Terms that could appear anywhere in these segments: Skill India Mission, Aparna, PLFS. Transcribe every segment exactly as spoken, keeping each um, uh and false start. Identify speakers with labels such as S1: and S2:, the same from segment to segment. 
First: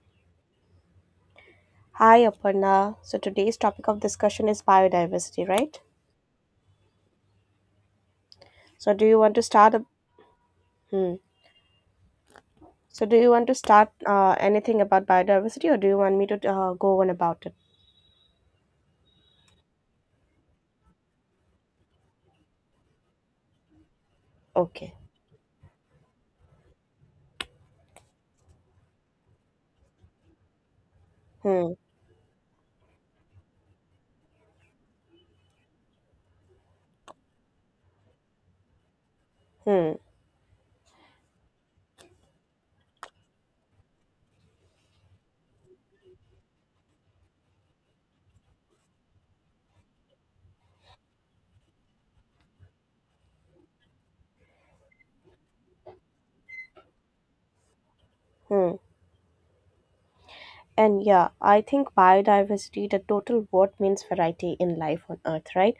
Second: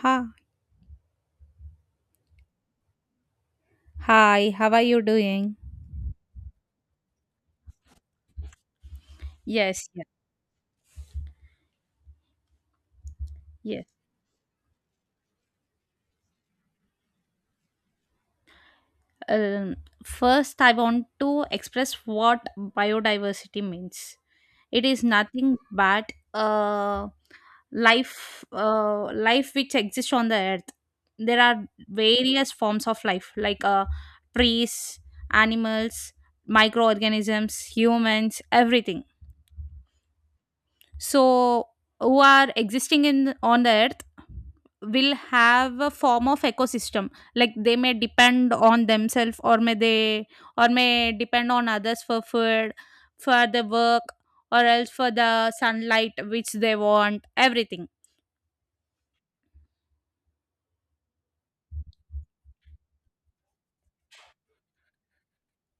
S1: Ha.
S2: Hi, Aparna. So today's topic of discussion
S1: Hi,
S2: is
S1: how are you
S2: biodiversity,
S1: doing?
S2: right? So do you want to start? a-
S1: Yes, yes,
S2: Hmm. So do you want to
S1: yes.
S2: start uh, anything about biodiversity, or do you want me to uh, go on about it?
S1: Um, First, I want to express what biodiversity means. It
S2: Okay.
S1: is nothing but uh, life, uh, life which exists on the earth. There are
S2: Hmm.
S1: various forms of life, like uh, trees, animals, microorganisms, humans, everything,
S2: Hmm.
S1: so who are existing in on the earth will have a form of ecosystem, like they may depend on themselves, or may they or may depend on others, for food, for the work, or else for the sunlight which they want, everything.
S2: Hmm. And yeah, I think biodiversity, the total word means variety in life on Earth, right?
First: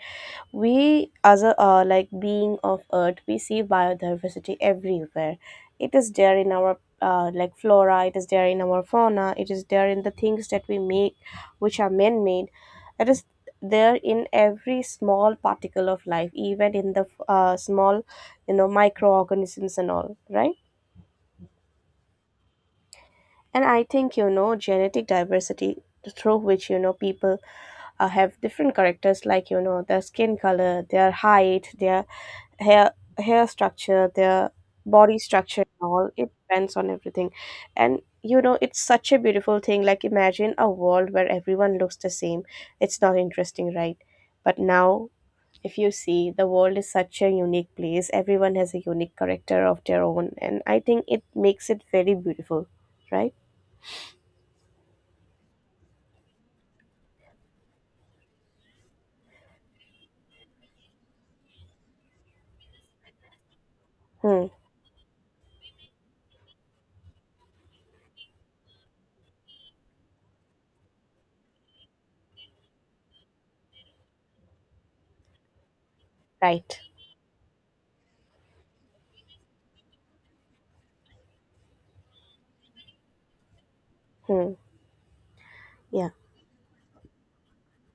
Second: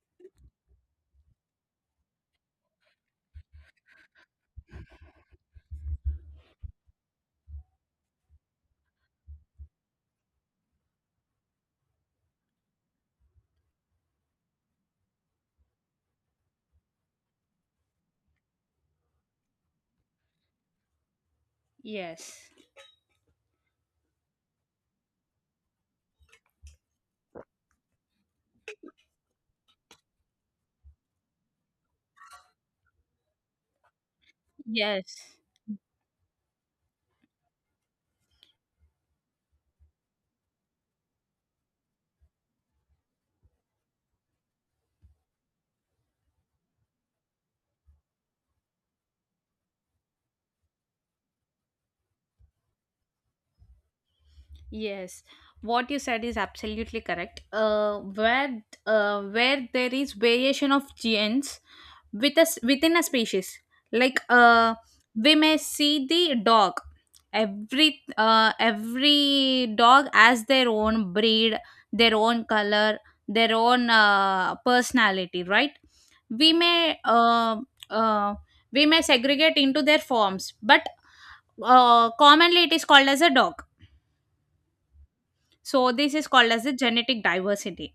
S2: We as a uh, like being of Earth, we see biodiversity everywhere. It is there in our uh, like flora, it is there in our fauna, it is there in the things that we make which are man made. It is there in every small particle of life, even in the uh, small, you know, microorganisms and all, right?
S1: Yes.
S2: And I think, you know, genetic diversity, through which, you know, people uh, have different characters, like, you know, their skin color, their height, their hair hair structure, their body
S1: Yes.
S2: structure and all, it depends on everything. And you know, it's such a beautiful thing. Like, imagine a world where everyone looks the same. It's not interesting, right? But now, if you see, the world is such a unique place. Everyone has a unique character of their own, and I think it makes it very beautiful, right?
S1: Yes, what you said is absolutely correct. Uh, where uh, where there is variation of genes with us within a species, like
S2: Hmm.
S1: uh, we may see the dog. Every uh, every dog has their own breed, their own color, their own uh, personality, right? We
S2: Right.
S1: may uh, uh, we may segregate into their forms, but uh, commonly it is called as a dog.
S2: Hmm.
S1: So
S2: Yeah.
S1: this is called as the genetic diversity.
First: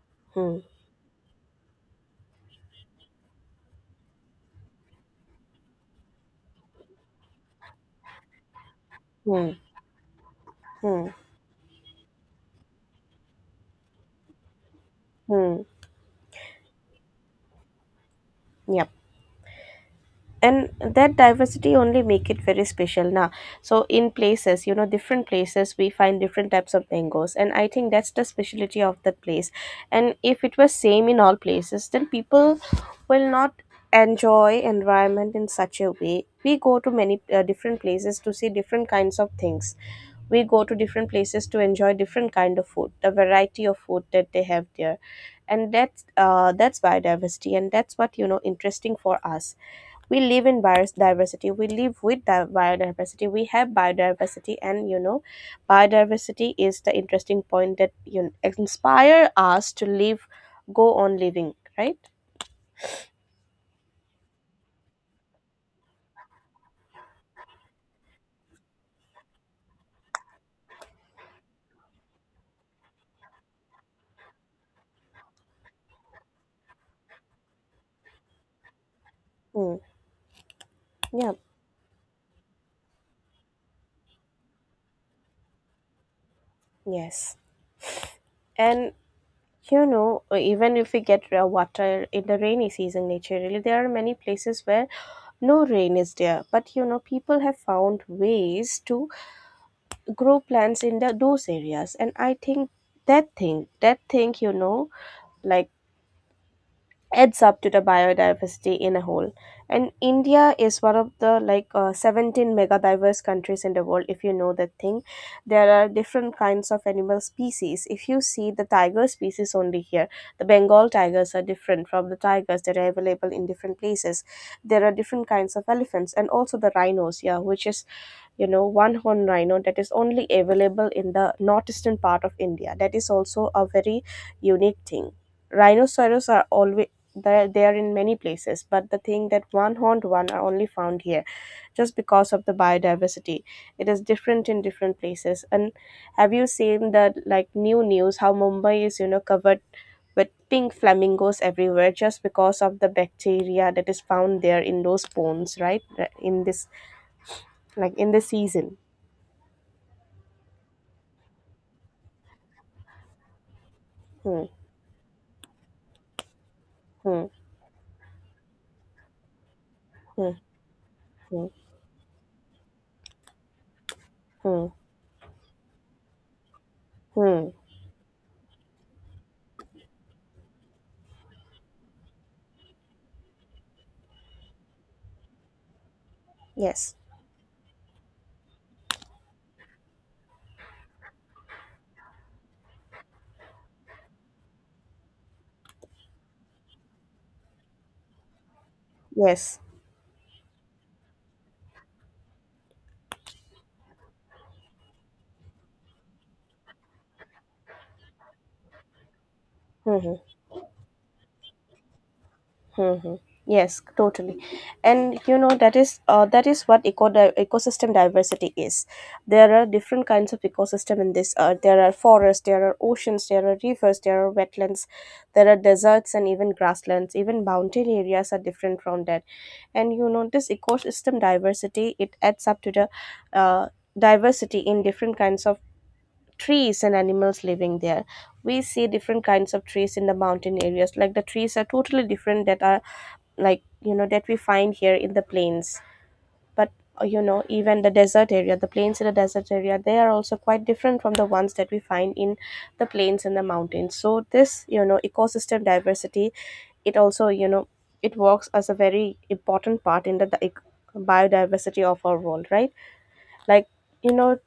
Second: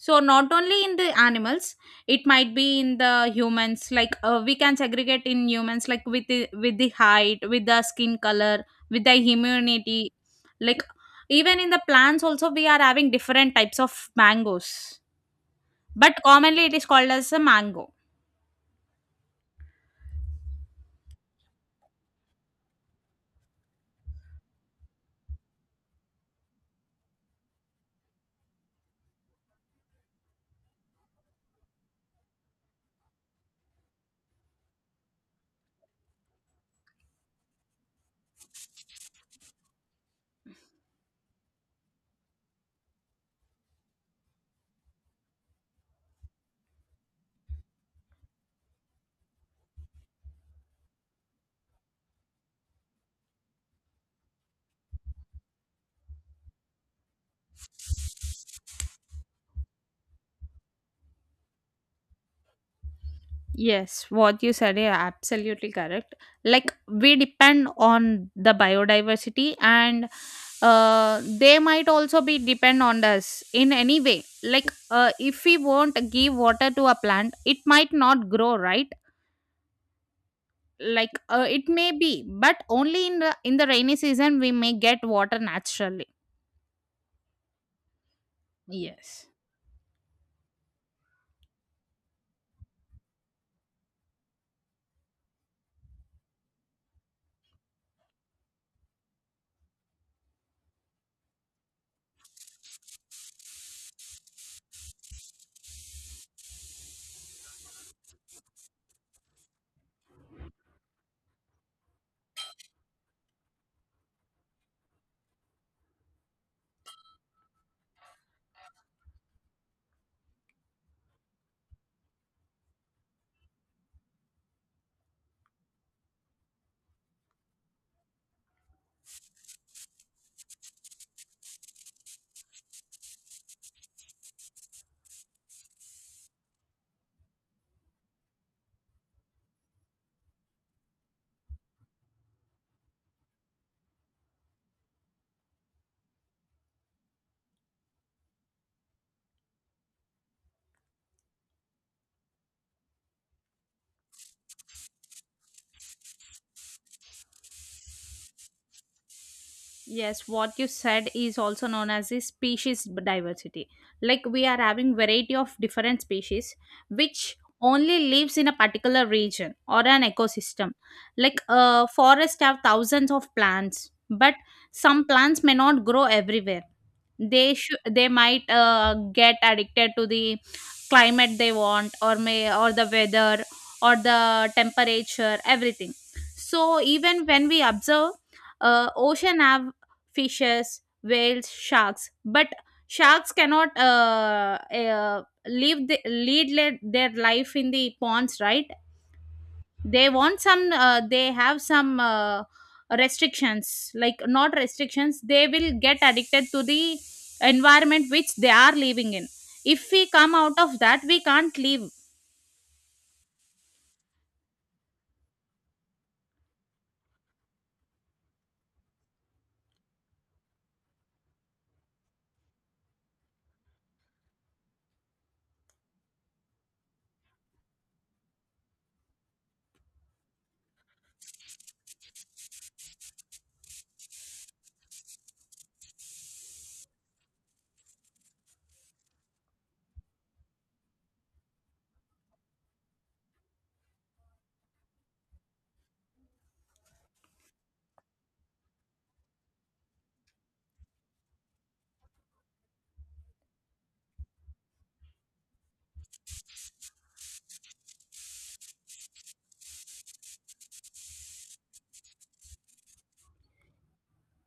S1: So not
S2: Hmm.
S1: only in the animals, it might be in the humans. Like uh, we can segregate in humans, like with the, with the height, with the skin color, with the
S2: Hmm.
S1: immunity. Like,
S2: Hmm. Hmm.
S1: even in the plants, also we are having different types of mangoes,
S2: Hmm.
S1: but commonly it is called as a mango.
S2: Yep. And that diversity only make it very special. Now so in places, you know, different places, we find different types of mangoes, and I think that's the specialty of that place. And if it was same in all places, then people will not enjoy environment in such a way. We go to many uh, different places to see different kinds of things. We go to different places to enjoy different kind of food, the variety of food that they have there. And that's uh, that's biodiversity, and that's what, you know, interesting for us. We live in biodiversity, we live with di- biodiversity, we have biodiversity, and you know, biodiversity is the interesting point that, you know, inspire us to live, go on living, right?
S1: Yes, what you said is absolutely correct. Like we depend on the biodiversity, and uh, they might also be depend on us in any way. Like uh, if we won't give water to a plant, it might not grow, right?
S2: Mm.
S1: Like
S2: Yeah.
S1: uh, it may be, but only in the in the rainy season we may get water naturally.
S2: Yes. And
S1: Yes.
S2: you know, even if we get uh, water in the rainy season naturally, there are many places where no rain is there, but you know, people have found ways to grow plants in the, those areas, and I think that thing that thing you know, like, adds up to the biodiversity in a whole. And India is one of the like uh, seventeen mega diverse countries in the world, if you know that thing. There are different kinds of animal species. If you see the tiger species only here, the Bengal tigers are different from the tigers that are available in different places. There are different kinds of elephants and also the rhinos, yeah, which is, you know, one horn rhino that is only available in the northeastern part of India, that is also a very unique thing. Rhinoceros are always there, they are in many places, but the thing that one horned one are only found here, just because of the biodiversity. It is different in different places. And have you seen the, like, new news, how Mumbai is, you know, covered with pink flamingos everywhere, just because of the bacteria that is found there in those ponds, right? In this, like, in the season.
S1: Yes, what you said is also known as the species diversity. Like
S2: Hmm.
S1: we are having variety of different species
S2: Hmm.
S1: which only lives in a particular region or an
S2: Hmm.
S1: ecosystem. Like
S2: Hmm.
S1: uh, forest have thousands of plants, but
S2: Hmm.
S1: some plants may not grow everywhere.
S2: Hmm.
S1: They should they might uh, get addicted to the climate they want, or may, or the weather, or the temperature, everything. So
S2: Yes.
S1: even when we observe uh, ocean have fishes, whales, sharks. But sharks cannot uh, uh, live the, lead le- their life in the ponds, right?
S2: Yes.
S1: They want some. Uh, they have some uh, restrictions, like not restrictions. They will get addicted to the environment which they are living in. If we
S2: Hmm.
S1: come out of that, we can't live.
S2: Hmm. Hmm. Yes. Totally. And you know, that is uh, that is what eco di- ecosystem diversity is. There are different kinds of ecosystem in this earth. There are forests. There are oceans. There are rivers. There are wetlands. There are deserts and even grasslands. Even mountain areas are different from that. And you know, this ecosystem diversity, it adds up to the uh, diversity in different kinds of trees and animals living there. We see different kinds of trees in the mountain areas. Like, the trees are totally different that are, like, you know, that we find here in the plains. But uh, you know, even the desert area, the plains in the desert area, they are also quite different from the ones that we find in the plains and the mountains. So this, you know, ecosystem diversity, it also, you know, it works as a very important part in the, the ec- biodiversity of our world, right? Like, you know,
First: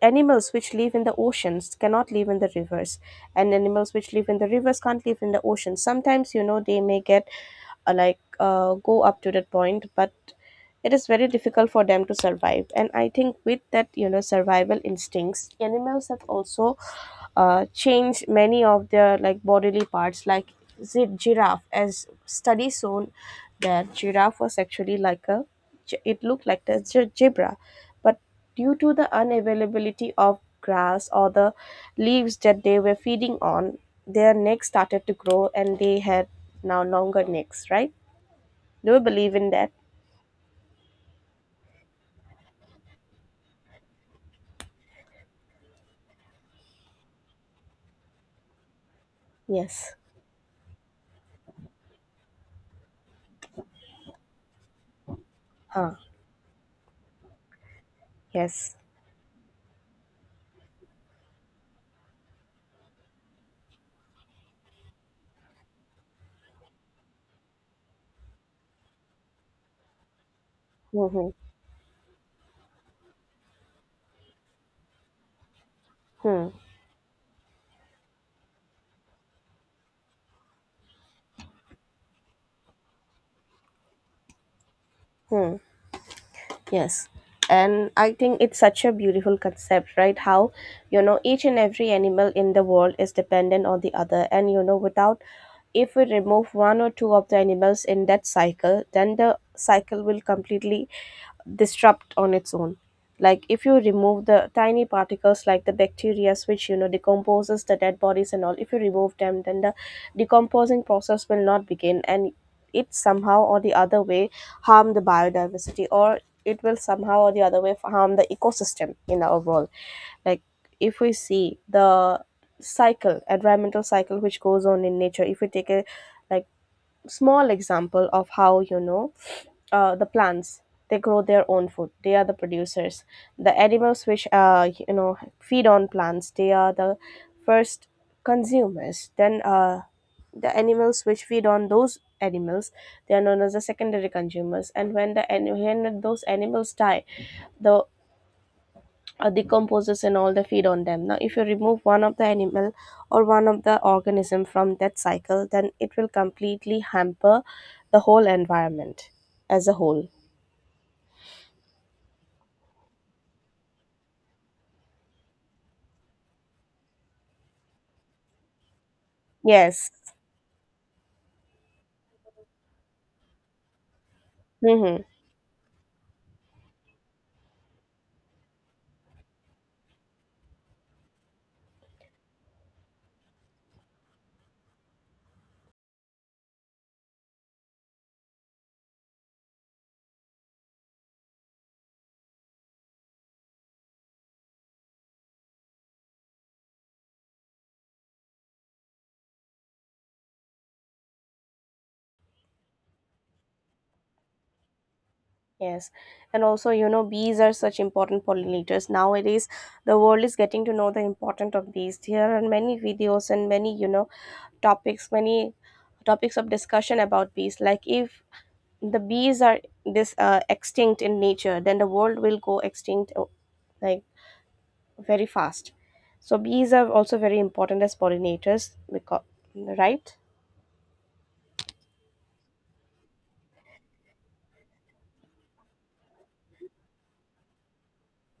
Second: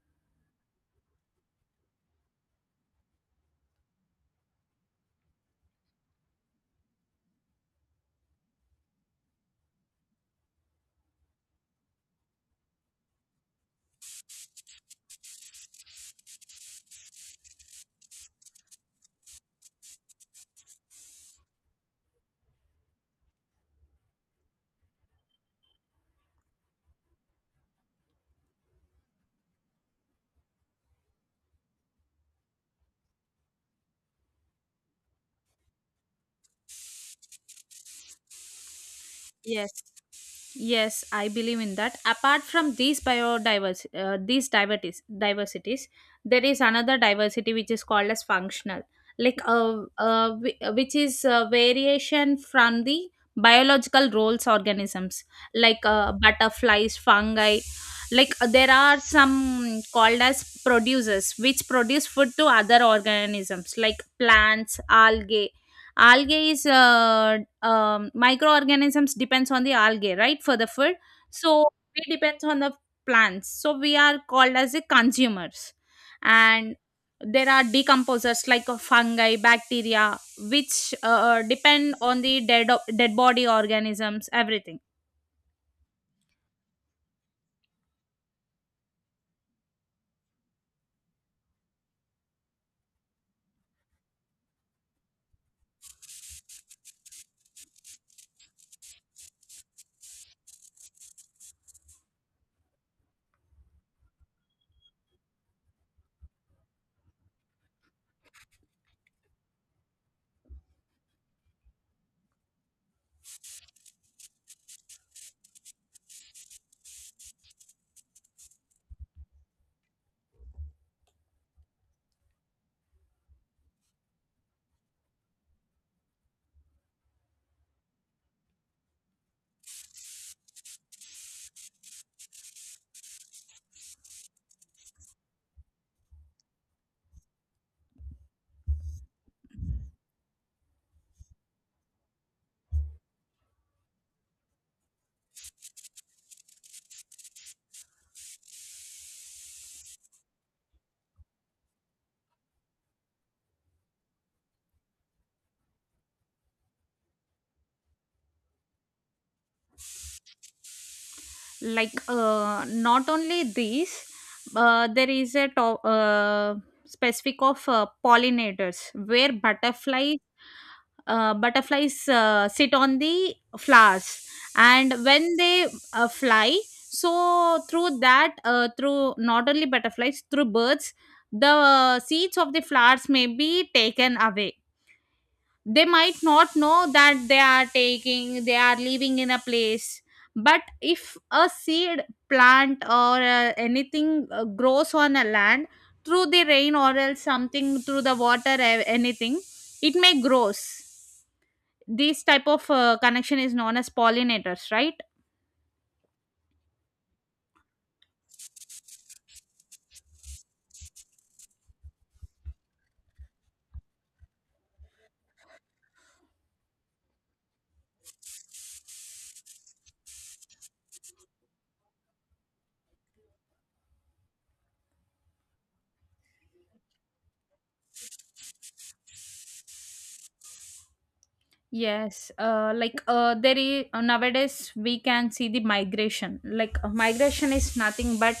S2: animals which live in the oceans cannot live in the rivers, and animals which live in the rivers can't live in the ocean. Sometimes, you know, they may get uh, like uh, go up to that point, but it is very difficult for them to survive. And I think with that, you know, survival instincts, animals have also uh, changed many of their, like, bodily parts. Like, zi- giraffe, as studies shown, that giraffe was actually like a ge- it looked like the ge- zebra. But due to the unavailability of grass or the leaves that they were feeding on, their necks started to grow, and they had now longer necks, right? Do you believe in that?
S1: Yes, yes, I believe in that. Apart from these biodiversity, uh, these diversities, diversities, there is another diversity which is called as functional, like uh,
S2: Yes.
S1: uh, whi- uh, which is uh, variation from the biological roles organisms, like
S2: Huh.
S1: uh, butterflies, fungi. Like uh, there
S2: Yes.
S1: are some called as producers which produce food to other organisms, like plants, algae. Algae is uh, um, microorganisms depends on the algae, right, for the food.
S2: Hmm.
S1: So we depends on the plants, so we are called as the consumers.
S2: Hmm.
S1: And there are decomposers, like a fungi bacteria which uh, depend on the dead dead body organisms, everything.
S2: Hmm. Yes. And I think it's such a beautiful concept, right? How, you know, each and every animal in the world is dependent on the other. And, you know, without, if we remove one or two of the animals in that cycle, then the cycle will completely disrupt on its own. Like, if you remove the tiny particles like the bacteria, which, you know, decomposes the dead bodies and all, if you remove them, then the decomposing process will not begin, and it somehow or the other way harm the biodiversity, or it will somehow or the other way harm the ecosystem in our world. Like, if we see the cycle, environmental cycle, which goes on in nature, if we take a, like, small example of how, you know, uh, the plants, they grow their own food, they are the producers. The animals which, uh, you know, feed on plants, they are the first consumers. Then uh, the animals which feed on those animals, they are known as the secondary consumers. And when the an- when those animals die, the uh, decomposes and all the feed on them. Now if you remove one of the animal or one of the organism from that cycle, then it will completely hamper the whole environment as a whole.
S1: Like uh, not only these, uh, there is a to- uh, specific of uh, pollinators where
S2: Yes.
S1: butterflies uh, butterflies uh, sit on the flowers, and
S2: Hmm.
S1: when they uh, fly, so through that, uh, through not only butterflies, through birds, the seeds of the flowers may be taken away. They might not know that they are taking, they are living in a place, but if a seed plant or uh, anything uh, grows on a land, through the rain or else something, through the water, a- anything, it may grows. This type of uh, connection is known as pollinators, right?
S2: Yes, and also, you know, bees are such important pollinators. Nowadays, the world is getting to know the importance of bees. There are many videos and many, you know, topics, many topics of discussion about bees. Like, if the bees are this uh, extinct in nature, then the world will go extinct uh, like very fast. So bees are also very important as pollinators, because, right?
S1: Yes, uh, like uh, there is nowadays we can see the migration. Like uh, migration is nothing but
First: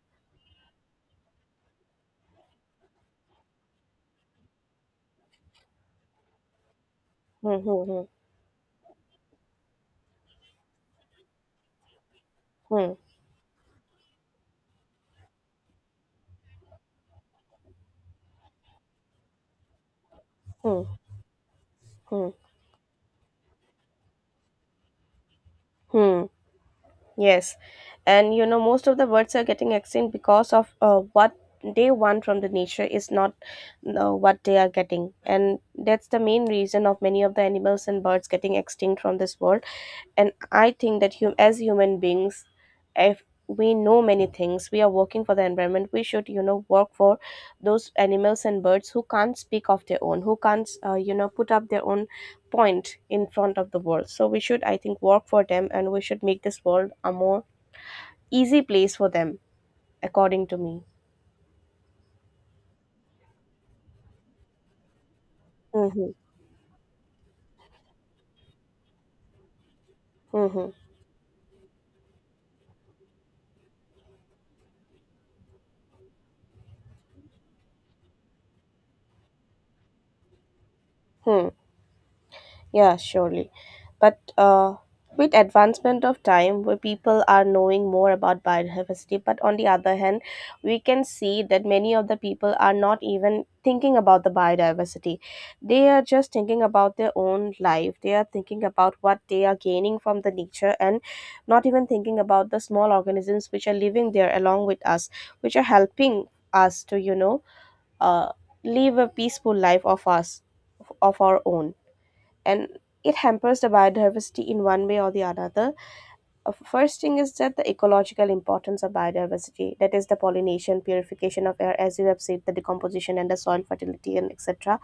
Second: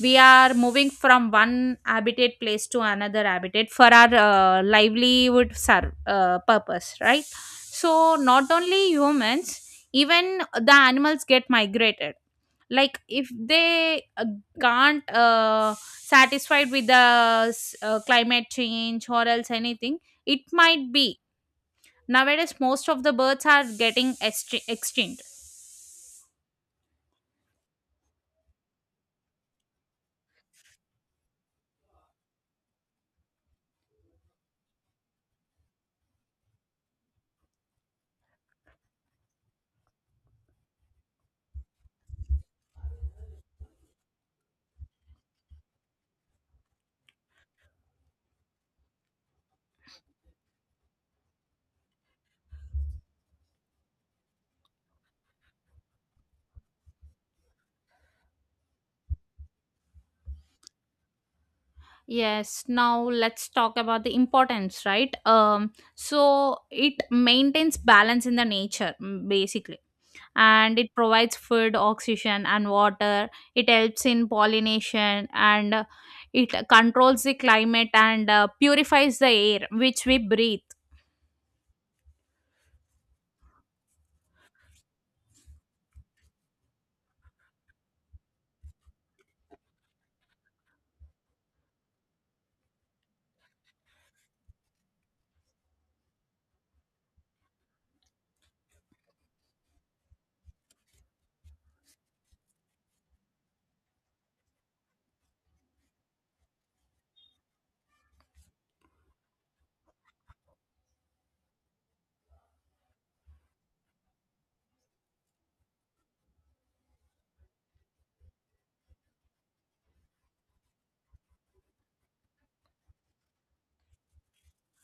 S1: we are moving from one habitat place to another habitat for our uh, livelihood ser- uh, purpose, right?
S2: Hmm, hmm,
S1: So not only humans, even the animals get migrated.
S2: hmm, hmm,
S1: Like if they uh, can't uh, satisfied with the s- uh, climate change or else anything, it
S2: hmm,
S1: might be.
S2: hmm,
S1: Nowadays, most of the birds are getting extin- extinct.
S2: hmm. Yes, and you know, most of the birds are getting extinct because of uh, what they want from the nature is not uh, what they are getting, and that's the main reason of many of the animals and birds getting extinct from this world. And I think that, hum- as human beings, if we know many things, we are working for the environment. We should, you know, work for those animals and birds who can't speak of their own, who can't uh, you know, put up their own point in front of the world. So we should, I think, work for them, and we should make this world a more easy place for them, according to me.
S1: Yes, now let's talk about the importance, right? Um,
S2: Mm-hmm.
S1: so it maintains balance in the nature, mm, basically,
S2: Mm-hmm.
S1: and it provides food, oxygen, and water. It helps in pollination, and uh, it controls the climate, and uh, purifies the air which we breathe.
S2: Hmm. Yeah, surely. But uh, with advancement of time, where people are knowing more about biodiversity, but on the other hand, we can see that many of the people are not even thinking about the biodiversity. They are just thinking about their own life. They are thinking about what they are gaining from the nature, and not even thinking about the small organisms which are living there along with us, which are helping us to, you know, uh, live a peaceful life of us, of our own, and it hampers the biodiversity in one way or the another. Uh, First thing is that the ecological importance of biodiversity, that is the pollination, purification of air, as you have said, the decomposition and the soil fertility and et cetera.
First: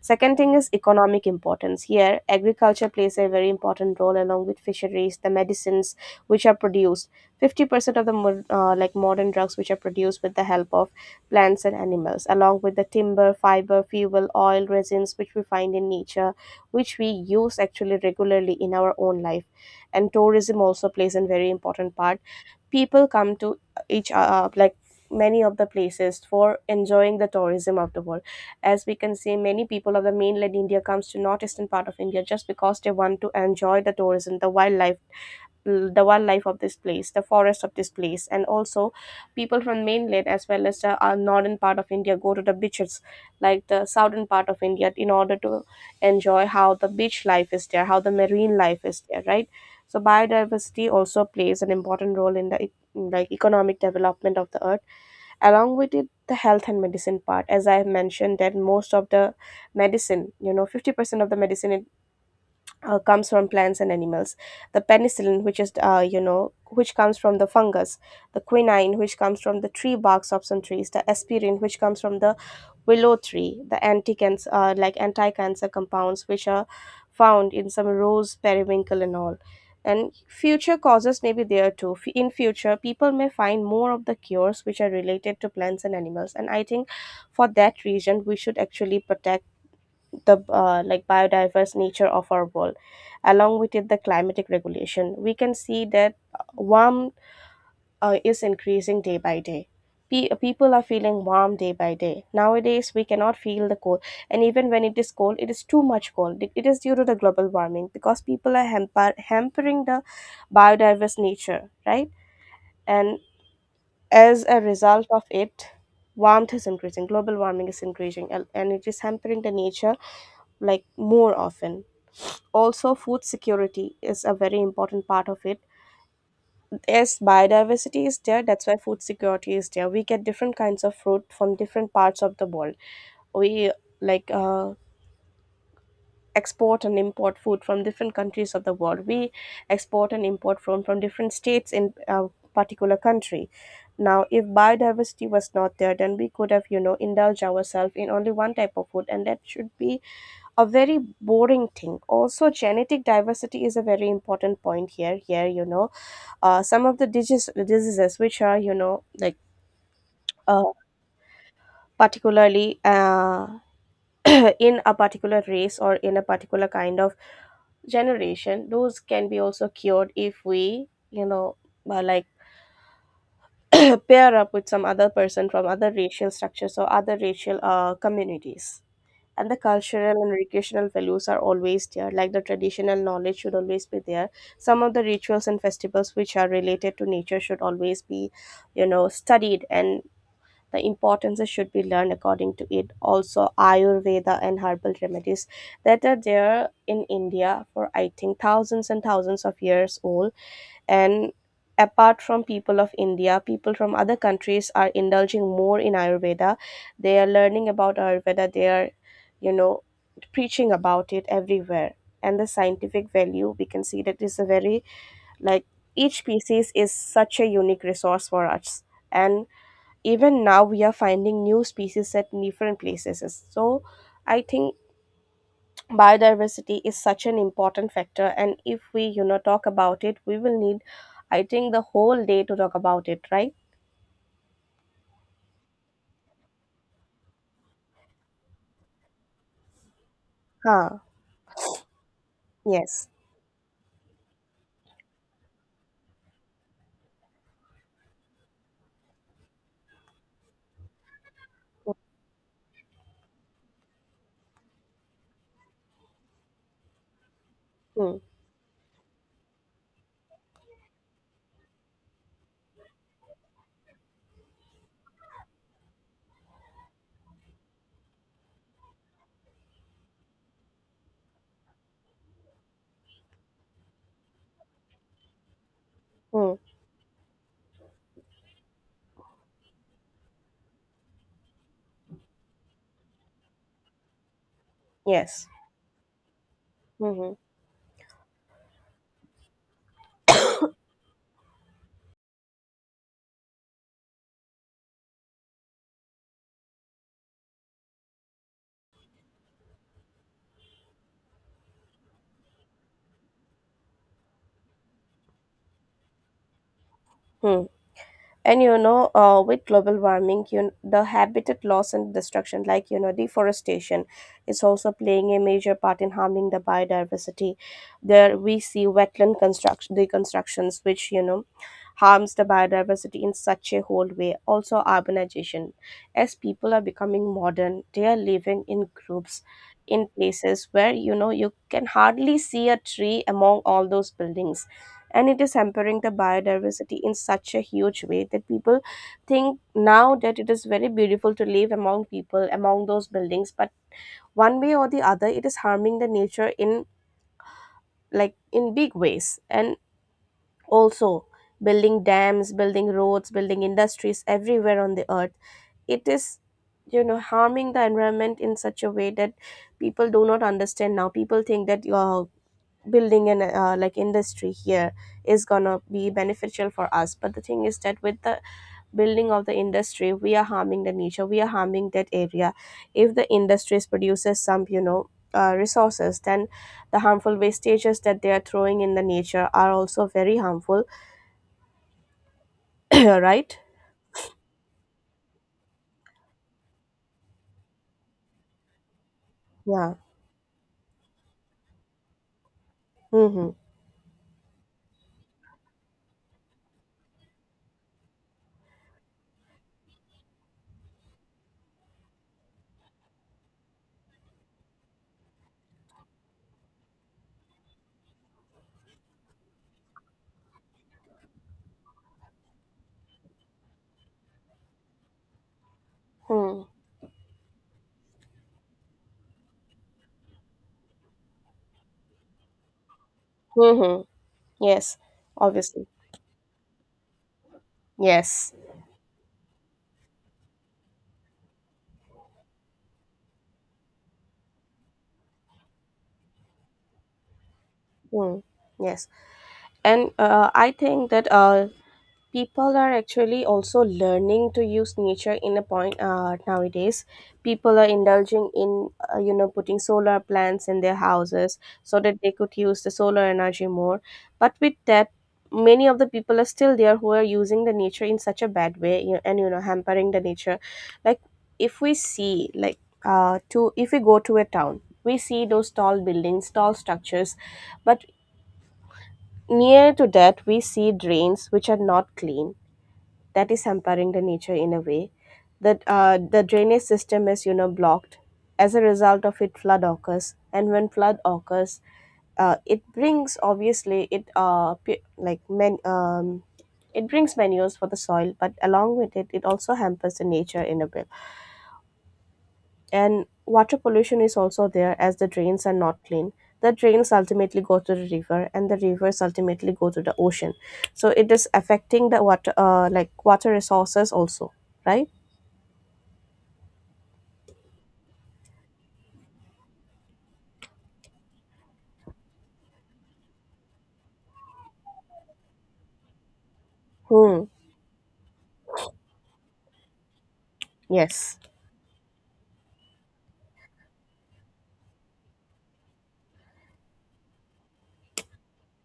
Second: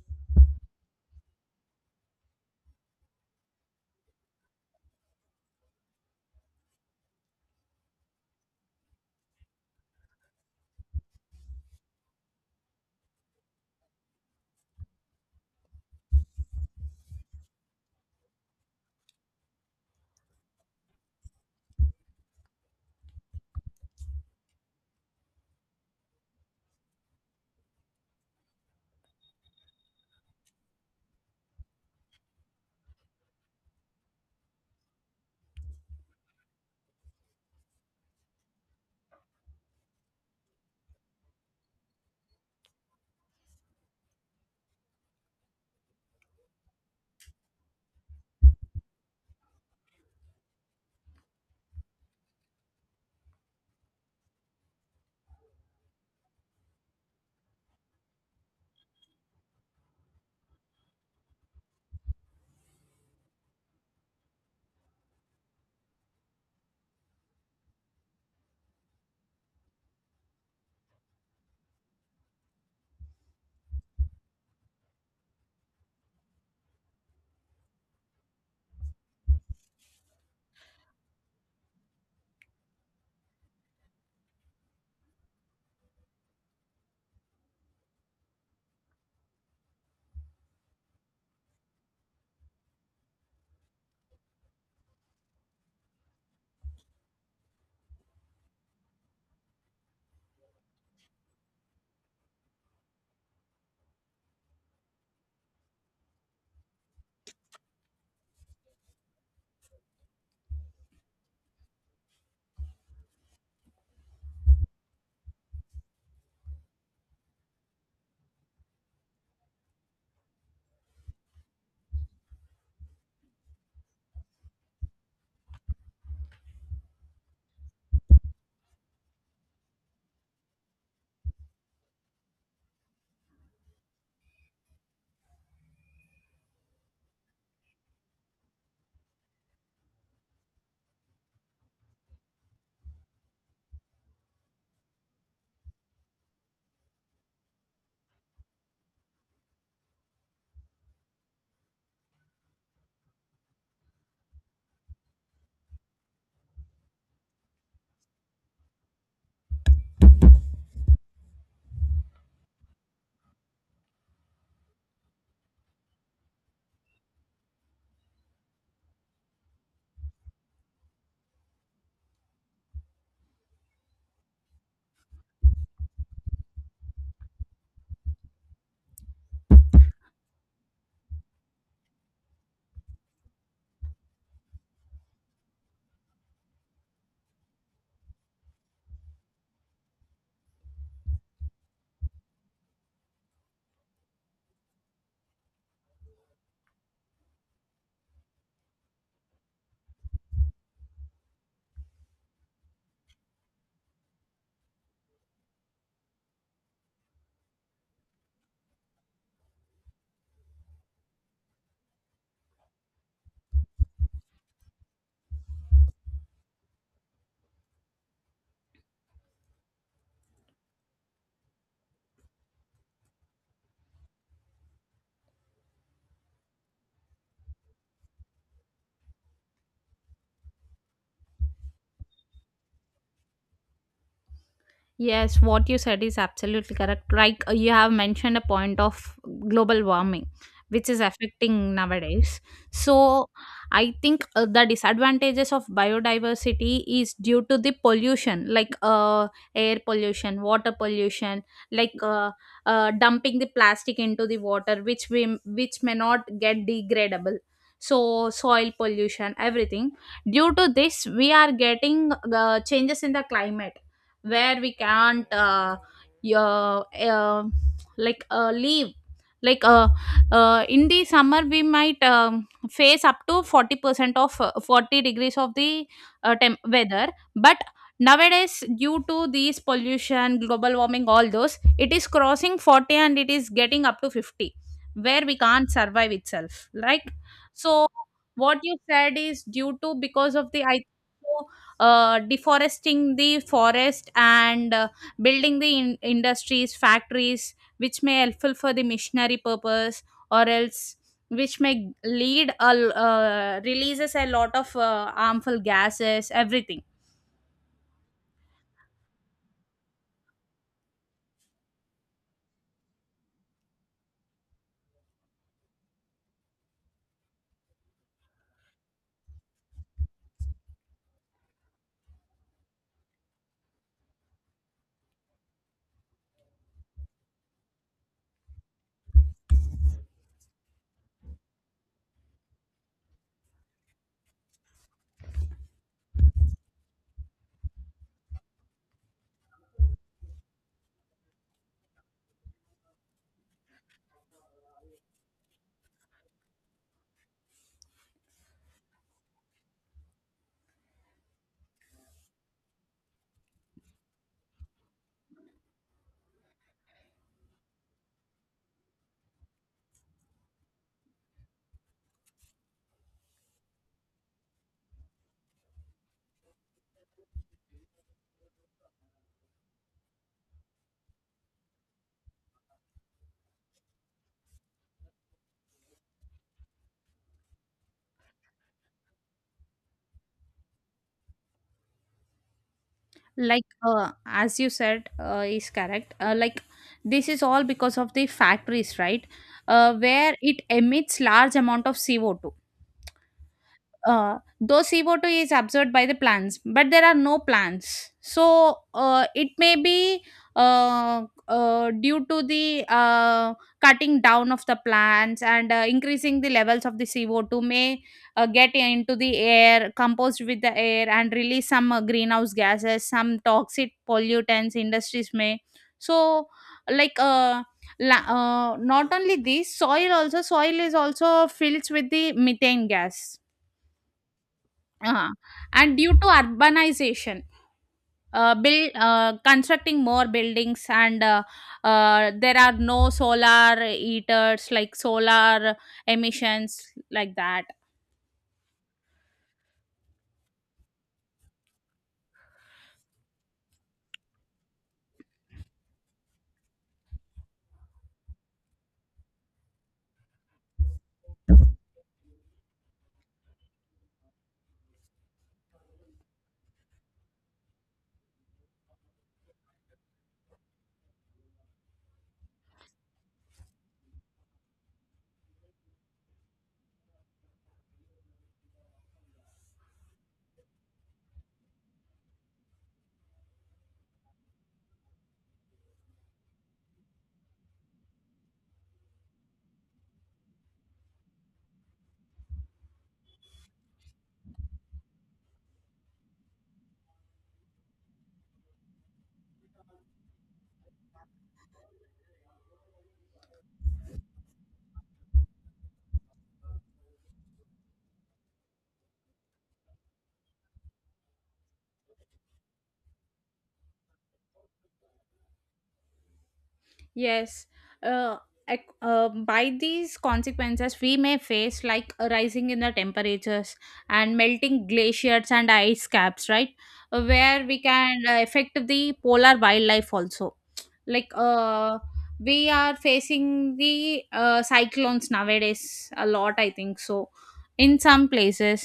S2: Second thing is economic importance. Here, agriculture plays a very important role along with fisheries, the medicines which are produced. fifty percent of the mod- uh, like modern drugs which are produced with the help of plants and animals, along with the timber, fiber, fuel, oil, resins which we find in nature, which we use actually regularly in our own life. And tourism also plays a very important part. People come to each uh, uh, like many of the places for enjoying the tourism of the world. As we can see, many people of the mainland India comes to northeastern part of India just because they want to enjoy the tourism, the wildlife the wildlife of this place, the forest of this place. And also, people from mainland as well as the uh, northern part of India go to the beaches, like the southern part of India, in order to enjoy how the beach life is there, how the marine life is there, right? So biodiversity also plays an important role in the e- like economic development of the earth. Along with it, the health and medicine part, as I have mentioned, that most of the medicine, you know fifty percent of the medicine, uh, comes from plants and animals. The penicillin, which is uh, you know which comes from the fungus, the quinine which comes from the tree barks of some trees, the aspirin which comes from the willow tree, the anti-cancer uh, like anti-cancer compounds which are found in some rose periwinkle and all. And future causes may be there too. F- in future, people may find more of the cures which are related to plants and animals. And I think for that reason we should actually protect the uh, like biodiverse nature of our world. Along with it, the climatic regulation, we can see that uh, warm uh, is increasing day by day. Pe- people are feeling warm day by day nowadays. We cannot feel the cold, and even when it is cold, it is too much cold. It it is due to the global warming, because people are hamper- hampering the biodiverse nature, right? And as a result of it, warmth is increasing, global warming is increasing, and and it is hampering the nature, like, more often. Also, food security is a very important part of it. As biodiversity is there, that's why food security is there. We get different kinds of fruit from different parts of the world. We, like, uh, export and import food from different countries of the world. We export and import from from different states in a particular country. Now if biodiversity was not there, then we could have, you know indulged ourselves in only one type of food, and that should be a very boring thing. Also, genetic diversity is a very important point here. Here you know uh, some of the digis- diseases which are, you know like, uh, particularly, uh, in a particular race or in a particular kind of generation, those can be also cured if we, you know uh, like, pair up with some other person from other racial structures or other racial uh, communities. And the cultural and recreational values are always there, like the traditional knowledge should always be there. Some of the rituals and festivals which are related to nature should always be, you know studied, and the importances should be learned according to it. Also, Ayurveda and herbal remedies that are there in India for, I think, thousands and thousands of years old. And apart from people of India, people from other countries are indulging more in Ayurveda. They are learning about Ayurveda. They are, you know, preaching about it everywhere. And the scientific value, we can see that is a very, like, each species is such a unique resource for us. And even now, we are finding new species at different places. So I think biodiversity is such an important factor, and if we, you know talk about it, we will need, I think, the whole day to talk about it, right?
S1: Yes, what you said is absolutely correct. Like uh, you have mentioned a point of global warming,
S2: Huh.
S1: which is affecting nowadays.
S2: Yes.
S1: So I think uh, the disadvantages of biodiversity is due to the pollution, like uh, air pollution, water pollution, like uh, uh, dumping the plastic into the water, which we which may not get degradable.
S2: Hmm.
S1: So soil pollution, everything. Due to this, we are getting uh, changes in the climate where we can't uh, yeah, uh, um, like uh, leave, like uh, uh, in the summer we might um, face up to forty percent of uh, forty degrees of the uh,
S2: Hmm.
S1: temp- weather. But nowadays, due to these pollution, global warming, all those, it is crossing forty, and it is getting up to fifty, where we
S2: Yes.
S1: can't survive itself. Like,
S2: Mm-hmm.
S1: so what you said is due to because of the I uh, deforesting the forest, and uh, building the in- industries, factories, which may helpful for the missionary purpose, or else which may lead a l- uh, releases a lot of uh, harmful gases, everything.
S2: Hmm. and you know uh, with global warming, you kn- the habitat loss and destruction, like, you know deforestation is also playing a major part in harming the biodiversity. There we see wetland construction, deconstructions, which, you know harms the biodiversity in such a whole way. Also, urbanization: as people are becoming modern, they are living in groups in places where, you know you can hardly see a tree among all those buildings. And it is hampering the biodiversity in such a huge way that people think now that it is very beautiful to live among people, among those buildings, but one way or the other, it is harming the nature in, like, in big ways. And also, building dams, building roads, building industries everywhere on the earth, it is, you know harming the environment in such a way that people do not understand. Now people think that you're building an uh, like industry here is gonna be beneficial for us, but the thing is that with the building of the industry, we are harming the nature, we are harming that area. If the industries produces some, you know uh, resources, then the harmful wastages that they are throwing in the nature are also very harmful. Right.
S1: Like uh, as you said uh, is correct, uh, like this is all because of the factories, right?
S2: Yeah.
S1: Uh, where it emits large amount of C O two.
S2: Mm-hmm.
S1: Uh, though C O two is absorbed by the plants, but there are no plants. So uh, it may be uh, uh, due to the uh, cutting down of the plants, and uh, increasing the levels of the C O two may uh, get into the air, composed with the air, and release some uh, greenhouse gases, some toxic pollutants industries may. So,
S2: Hmm.
S1: like, uh, la- uh, not only this, soil also, soil is also filled with the methane gas.
S2: Hmm. Yes.
S1: uh
S2: Obviously.
S1: And due to urbanization,
S2: Yes.
S1: uh, build uh, constructing more buildings, and uh, uh, there are no solar heaters, like solar emissions, like that.
S2: Mm, yes. And uh, I think that, uh, people are actually also learning to use nature in a point, uh, nowadays. People are indulging in, uh, you know, putting solar plants in their houses so that they could use the solar energy more. But with that, many of the people are still there who are using the nature in such a bad way, you, and, you know, hampering the nature. Like, if we see, like, uh, to if we go to a town, we see those tall buildings, tall structures, but near to that, we see drains which are not clean. That is hampering the nature in a way. That, uh, the drainage system is, you know, blocked. As a result of it, flood occurs, and when flood occurs, uh, it brings, obviously, it uh pu- like men um, it brings manures for the soil, but along with it, it also hampers the nature in a way. And water pollution is also there, as the drains are not clean. The drains ultimately go to the river, and the rivers ultimately go to the ocean. So it is affecting the water, uh, like water resources also, right?
S1: Yes, uh, ac- uh, by these consequences, we may face like a rising in the temperatures and melting glaciers and ice caps, right?
S2: Hmm.
S1: Where we can uh, affect the polar wildlife also. Like
S2: Yes.
S1: uh we are facing the uh, cyclones nowadays a lot, I think so, in some places.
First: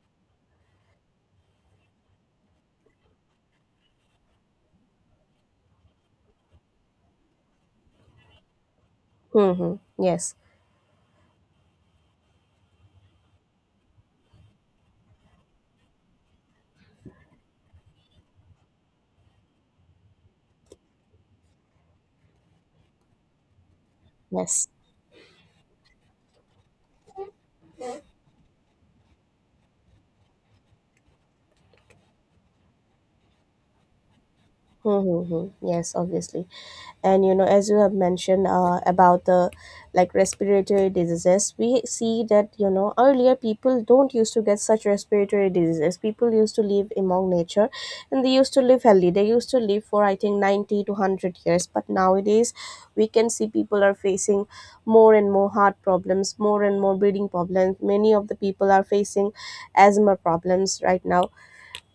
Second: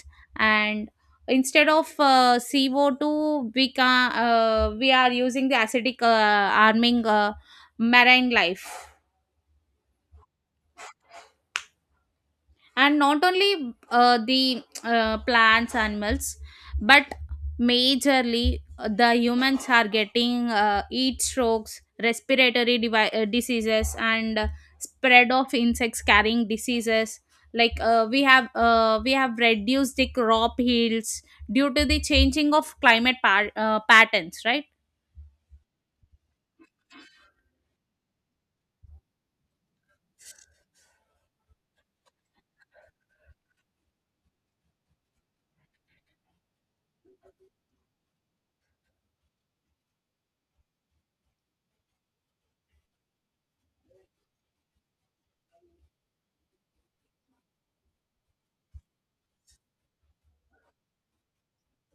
S1: And instead of uh, C O two, we can uh, we are using the acidic uh, arming uh, marine life.
S2: Hmm. Hmm. Yes.
S1: And not only uh, the uh, plants animals, but majorly uh, the humans are getting uh, heat strokes, respiratory devi- uh, diseases, and uh,
S2: Yes.
S1: spread of insects carrying diseases. Like uh, we have uh, we have reduced the crop yields due to the changing of climate par- uh, patterns, right?
S2: Hmm. Hmm, hmm. Yes. Obviously. And you know as you have mentioned uh, about the, like, respiratory diseases, we see that, you know earlier people don't used to get such respiratory diseases. People used to live among nature, and they used to live healthy. They used to live for, I think, ninety to one hundred years, but nowadays we can see people are facing more and more heart problems, more and more breathing problems. Many of the people are facing asthma problems right now,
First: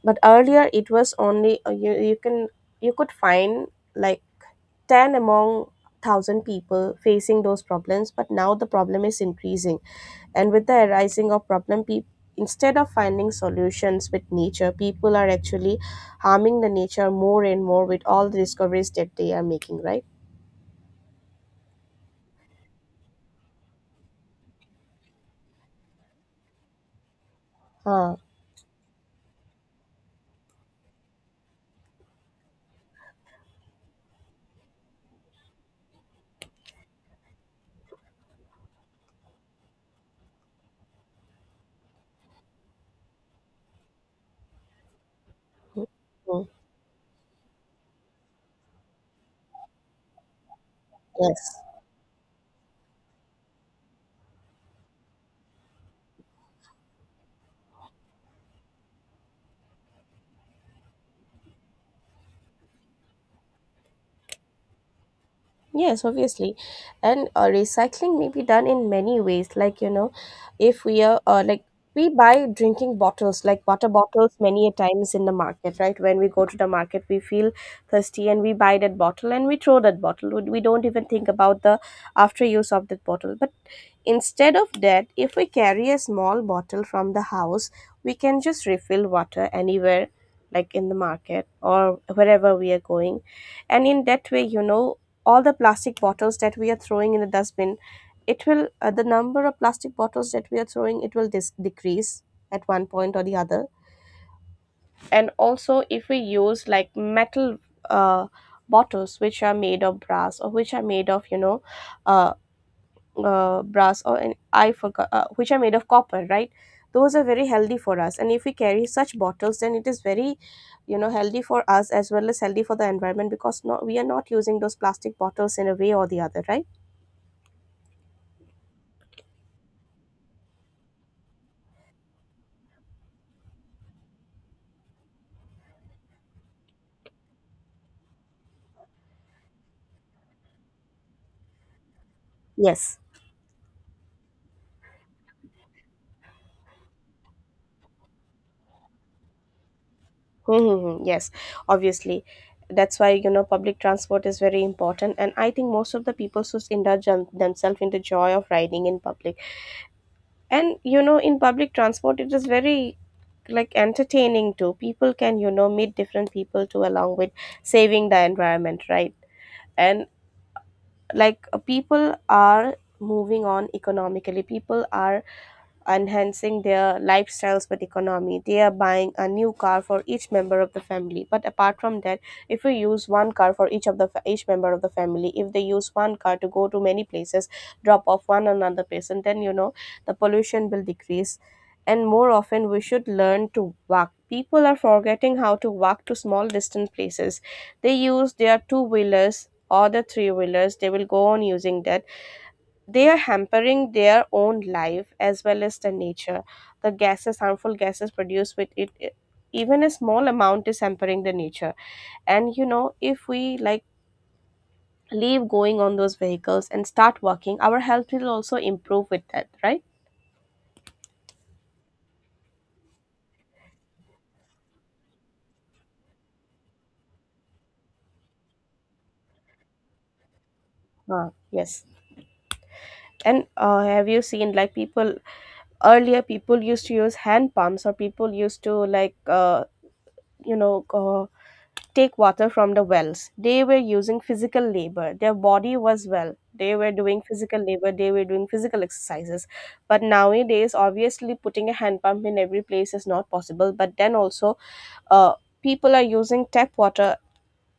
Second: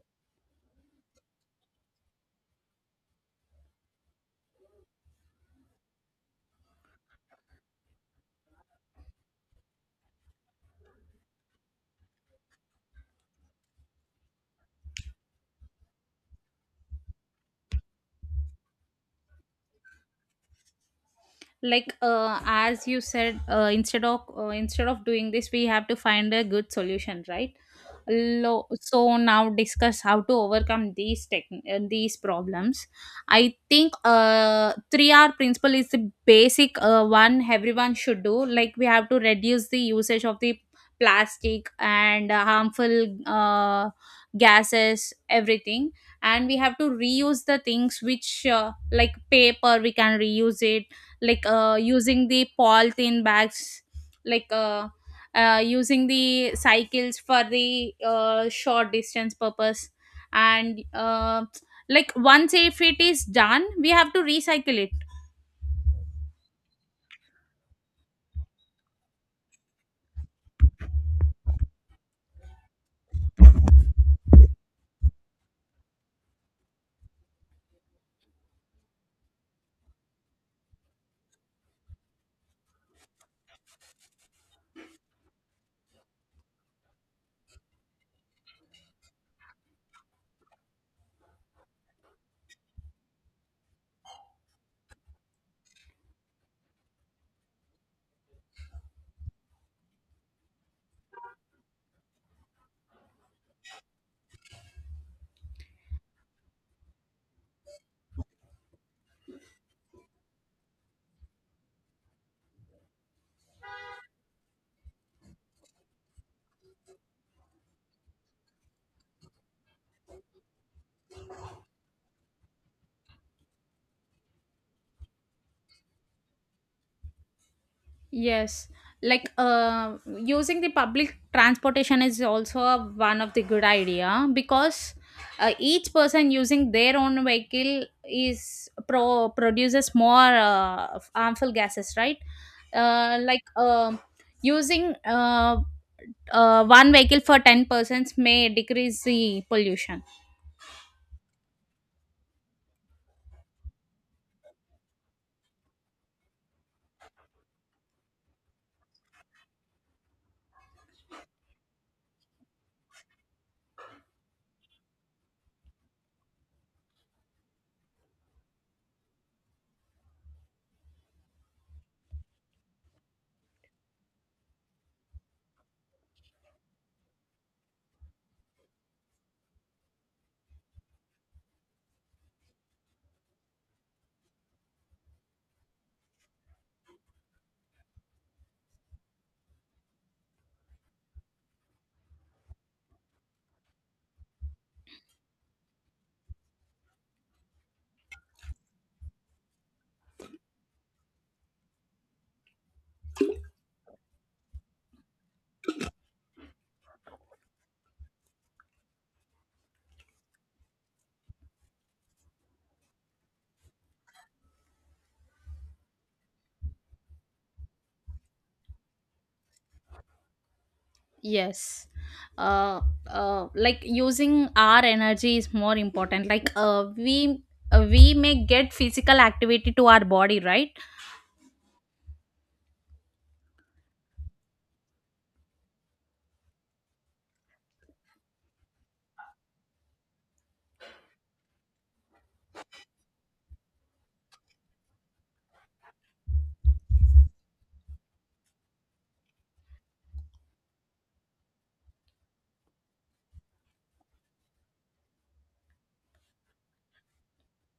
S2: but earlier it was only uh, you, you can you could find, like, ten among one thousand people facing those problems. But now the problem is increasing, and with the arising of problem, people, instead of finding solutions with nature, people are actually harming the nature more and more with all the discoveries that they are making, right?
S1: Like uh, as you said, uh, instead of uh, instead of doing this, we have to find a good solution, right?
S2: Huh.
S1: Lo- so now discuss how to overcome these tech, uh, these problems. I think uh three R principle is the basic uh, one everyone should do. Like we have to reduce the usage of the plastic and uh, harmful uh, gases, everything.
S2: Hmm.
S1: And we have to reuse the things which, uh, like paper we can reuse it. Like
S2: Yes.
S1: uh, using the polythene bags, like uh, uh, using the cycles for the uh, short distance purpose. And uh, like once if it is done we have to recycle it.
S2: Yes, obviously. And uh, recycling may be done in many ways. Like, you know, if we are uh, like, we buy drinking bottles, like water bottles, many a times in the market, right? When we go to the market, we feel thirsty, and we buy that bottle, and we throw that bottle. We we don't even think about the after use of that bottle. But instead of that, if we carry a small bottle from the house, we can just refill water anywhere, like in the market or wherever we are going. And in that way, you know all the plastic bottles that we are throwing in the dustbin, it will uh, the number of plastic bottles that we are throwing, it will dis- decrease at one point or the other. And also, if we use, like, metal uh, bottles which are made of brass, or which are made of, you know uh, uh, brass, or an I forgot, uh, which are made of copper, right? Those are very healthy for us, and if we carry such bottles, then it is very, you know healthy for us as well as healthy for the environment, because not, we are not using those plastic bottles in a way or the other, right?
S1: Yes, like uh, using the public transportation is also a, one of the good idea, because uh, each person using their own vehicle is pro produces more uh, harmful gases, right?
S2: Yes.
S1: Uh, like um using uh, uh, one vehicle for ten persons may decrease the pollution.
S2: Mm-hmm. Yes. Obviously. That's why, you know, public transport is very important. And I think most of the people just indulge them- themselves in the joy of riding in public. And, you know, in public transport, it is very, like, entertaining too. People can, you know, meet different people too, along with saving the environment, right? And, like, uh, people are moving on economically. People are enhancing their lifestyles with economy. They are buying a new car for each member of the family. But apart from that, if we use one car for each of the fa- each member of the family, if they use one car to go to many places, drop off one another person, then, you know the pollution will decrease. And more often, we should learn to walk. People are forgetting how to walk to small distant places. They use their two wheelers or the three wheelers. They will go on using that. They are hampering their own life as well as the nature. The gases harmful gases produced with it, it- even a small amount is hampering the nature. And, you know if we, like, leave going on those vehicles and start working, our health will also improve with that, right?
S1: Yes, uh, uh like using our energy is more important, like uh we uh, we may get physical activity to our body, right?
S2: Uh, yes. And uh, have you seen, like, people, earlier people used to use hand pumps, or people used to, like, uh, you know uh, take water from the wells. They were using physical labor. Their body was well. They were doing physical labor. They were doing physical exercises. But nowadays, obviously, putting a hand pump in every place is not possible. But then also, uh, people are using tap water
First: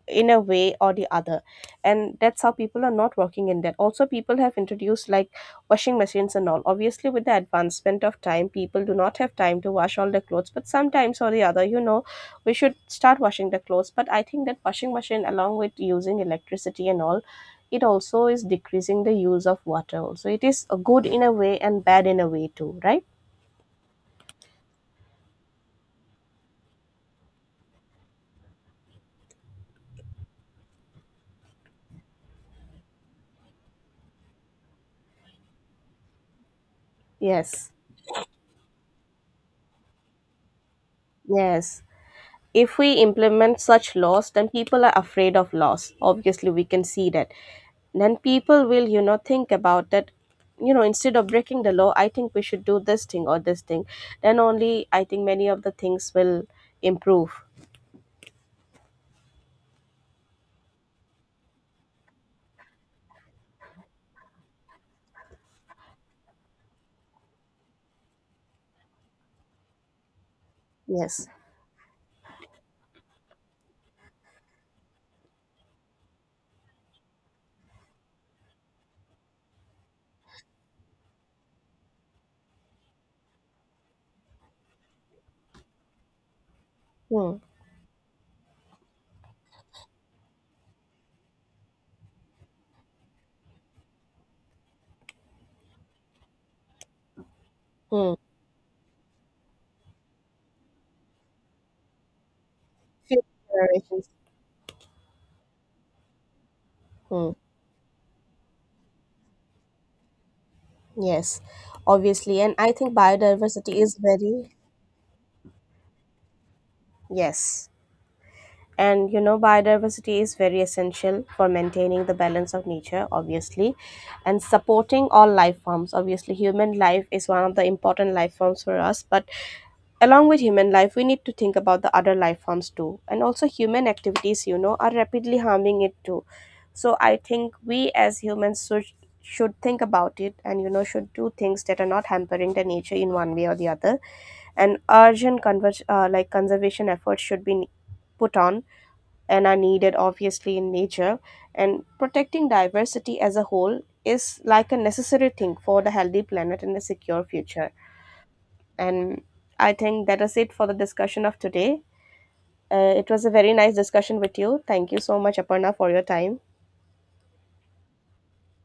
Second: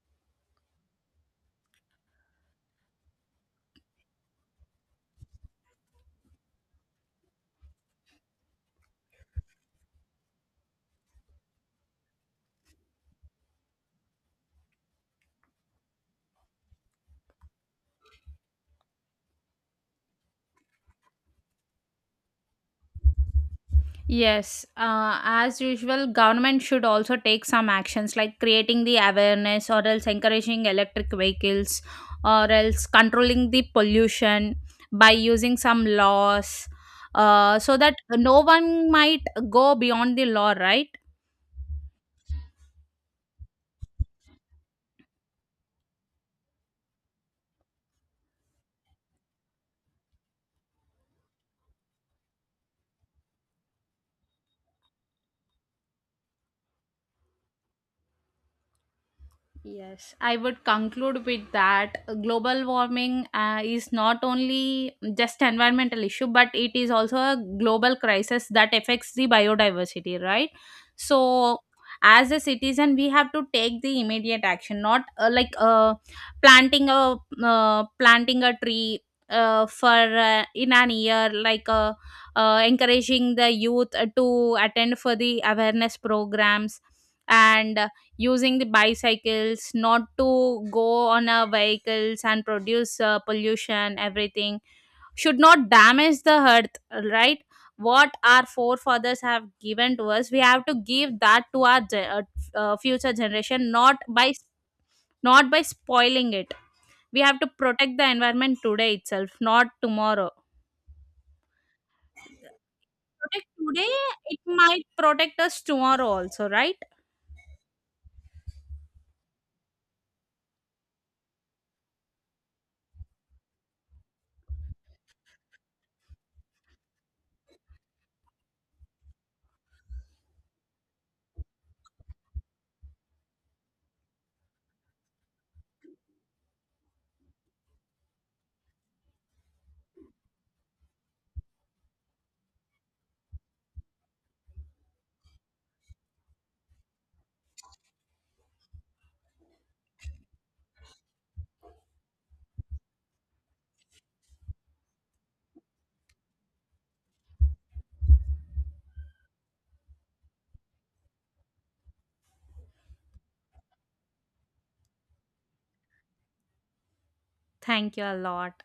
S2: in a way or the other. And that's how people are not working. In that also, people have introduced, like, washing machines and all. Obviously, with the advancement of time, people do not have time to wash all the clothes, but sometimes or the other, you know we should start washing the clothes. But I think that washing machine, along with using electricity and all, it also is decreasing the use of water. Also, it is a good in a way and bad in a way too, right?
S1: Yes, uh, as usual, government should also take some actions, like creating the awareness, or else encouraging electric vehicles, or else controlling the pollution by using some laws, uh,
S2: Yes.
S1: so that no one might go beyond the law, right?
S2: Yes. If we implement such laws, then people are afraid of loss, obviously, we can see that. Then people will, you know think about that, you know instead of breaking the law, I think we should do this thing or this thing. Then only, I think, many of the things will improve.
S1: Yes, I would conclude with that global warming uh, is not only just environmental issue, but it is also a global crisis that affects the biodiversity, right?
S2: Yes.
S1: So, as a citizen, we have to take the immediate action, not uh, like uh, planting a uh, planting a tree uh, for uh, in an year, like uh, uh, encouraging the youth uh, to attend for the awareness programs,
S2: Hmm.
S1: and using the bicycles, not to go on our vehicles and produce uh, pollution, everything. Should not damage the earth, right? What
S2: Hmm.
S1: our forefathers have given to us, we have to give that to our ge- uh, uh, future
S2: Future
S1: generation, not
S2: generations.
S1: by not by spoiling it. We
S2: Hmm.
S1: have to protect the environment today itself, not tomorrow.
S2: Yes, obviously. And I think
S1: Protect
S2: biodiversity
S1: today,
S2: is
S1: it
S2: very,
S1: might protect us tomorrow also, right?
S2: yes. And, you know biodiversity is very essential for maintaining the balance of nature, obviously, and supporting all life forms. Obviously, human life is one of the important life forms for us, but along with human life, we need to think about the other life forms too. And also, human activities, you know are rapidly harming it too. So I think we as humans should should think about it, and, you know should do things that are not hampering the nature in one way or the other. And urgent conver- uh, like conservation efforts should be put on and are needed, obviously, in nature. And protecting diversity as a whole is, like, a necessary thing for the healthy planet and a secure future. And I think that is it for the discussion of today. Uh, it was a very nice discussion with you. Thank you so much, Aparna, for your time.
S1: Thank you a lot.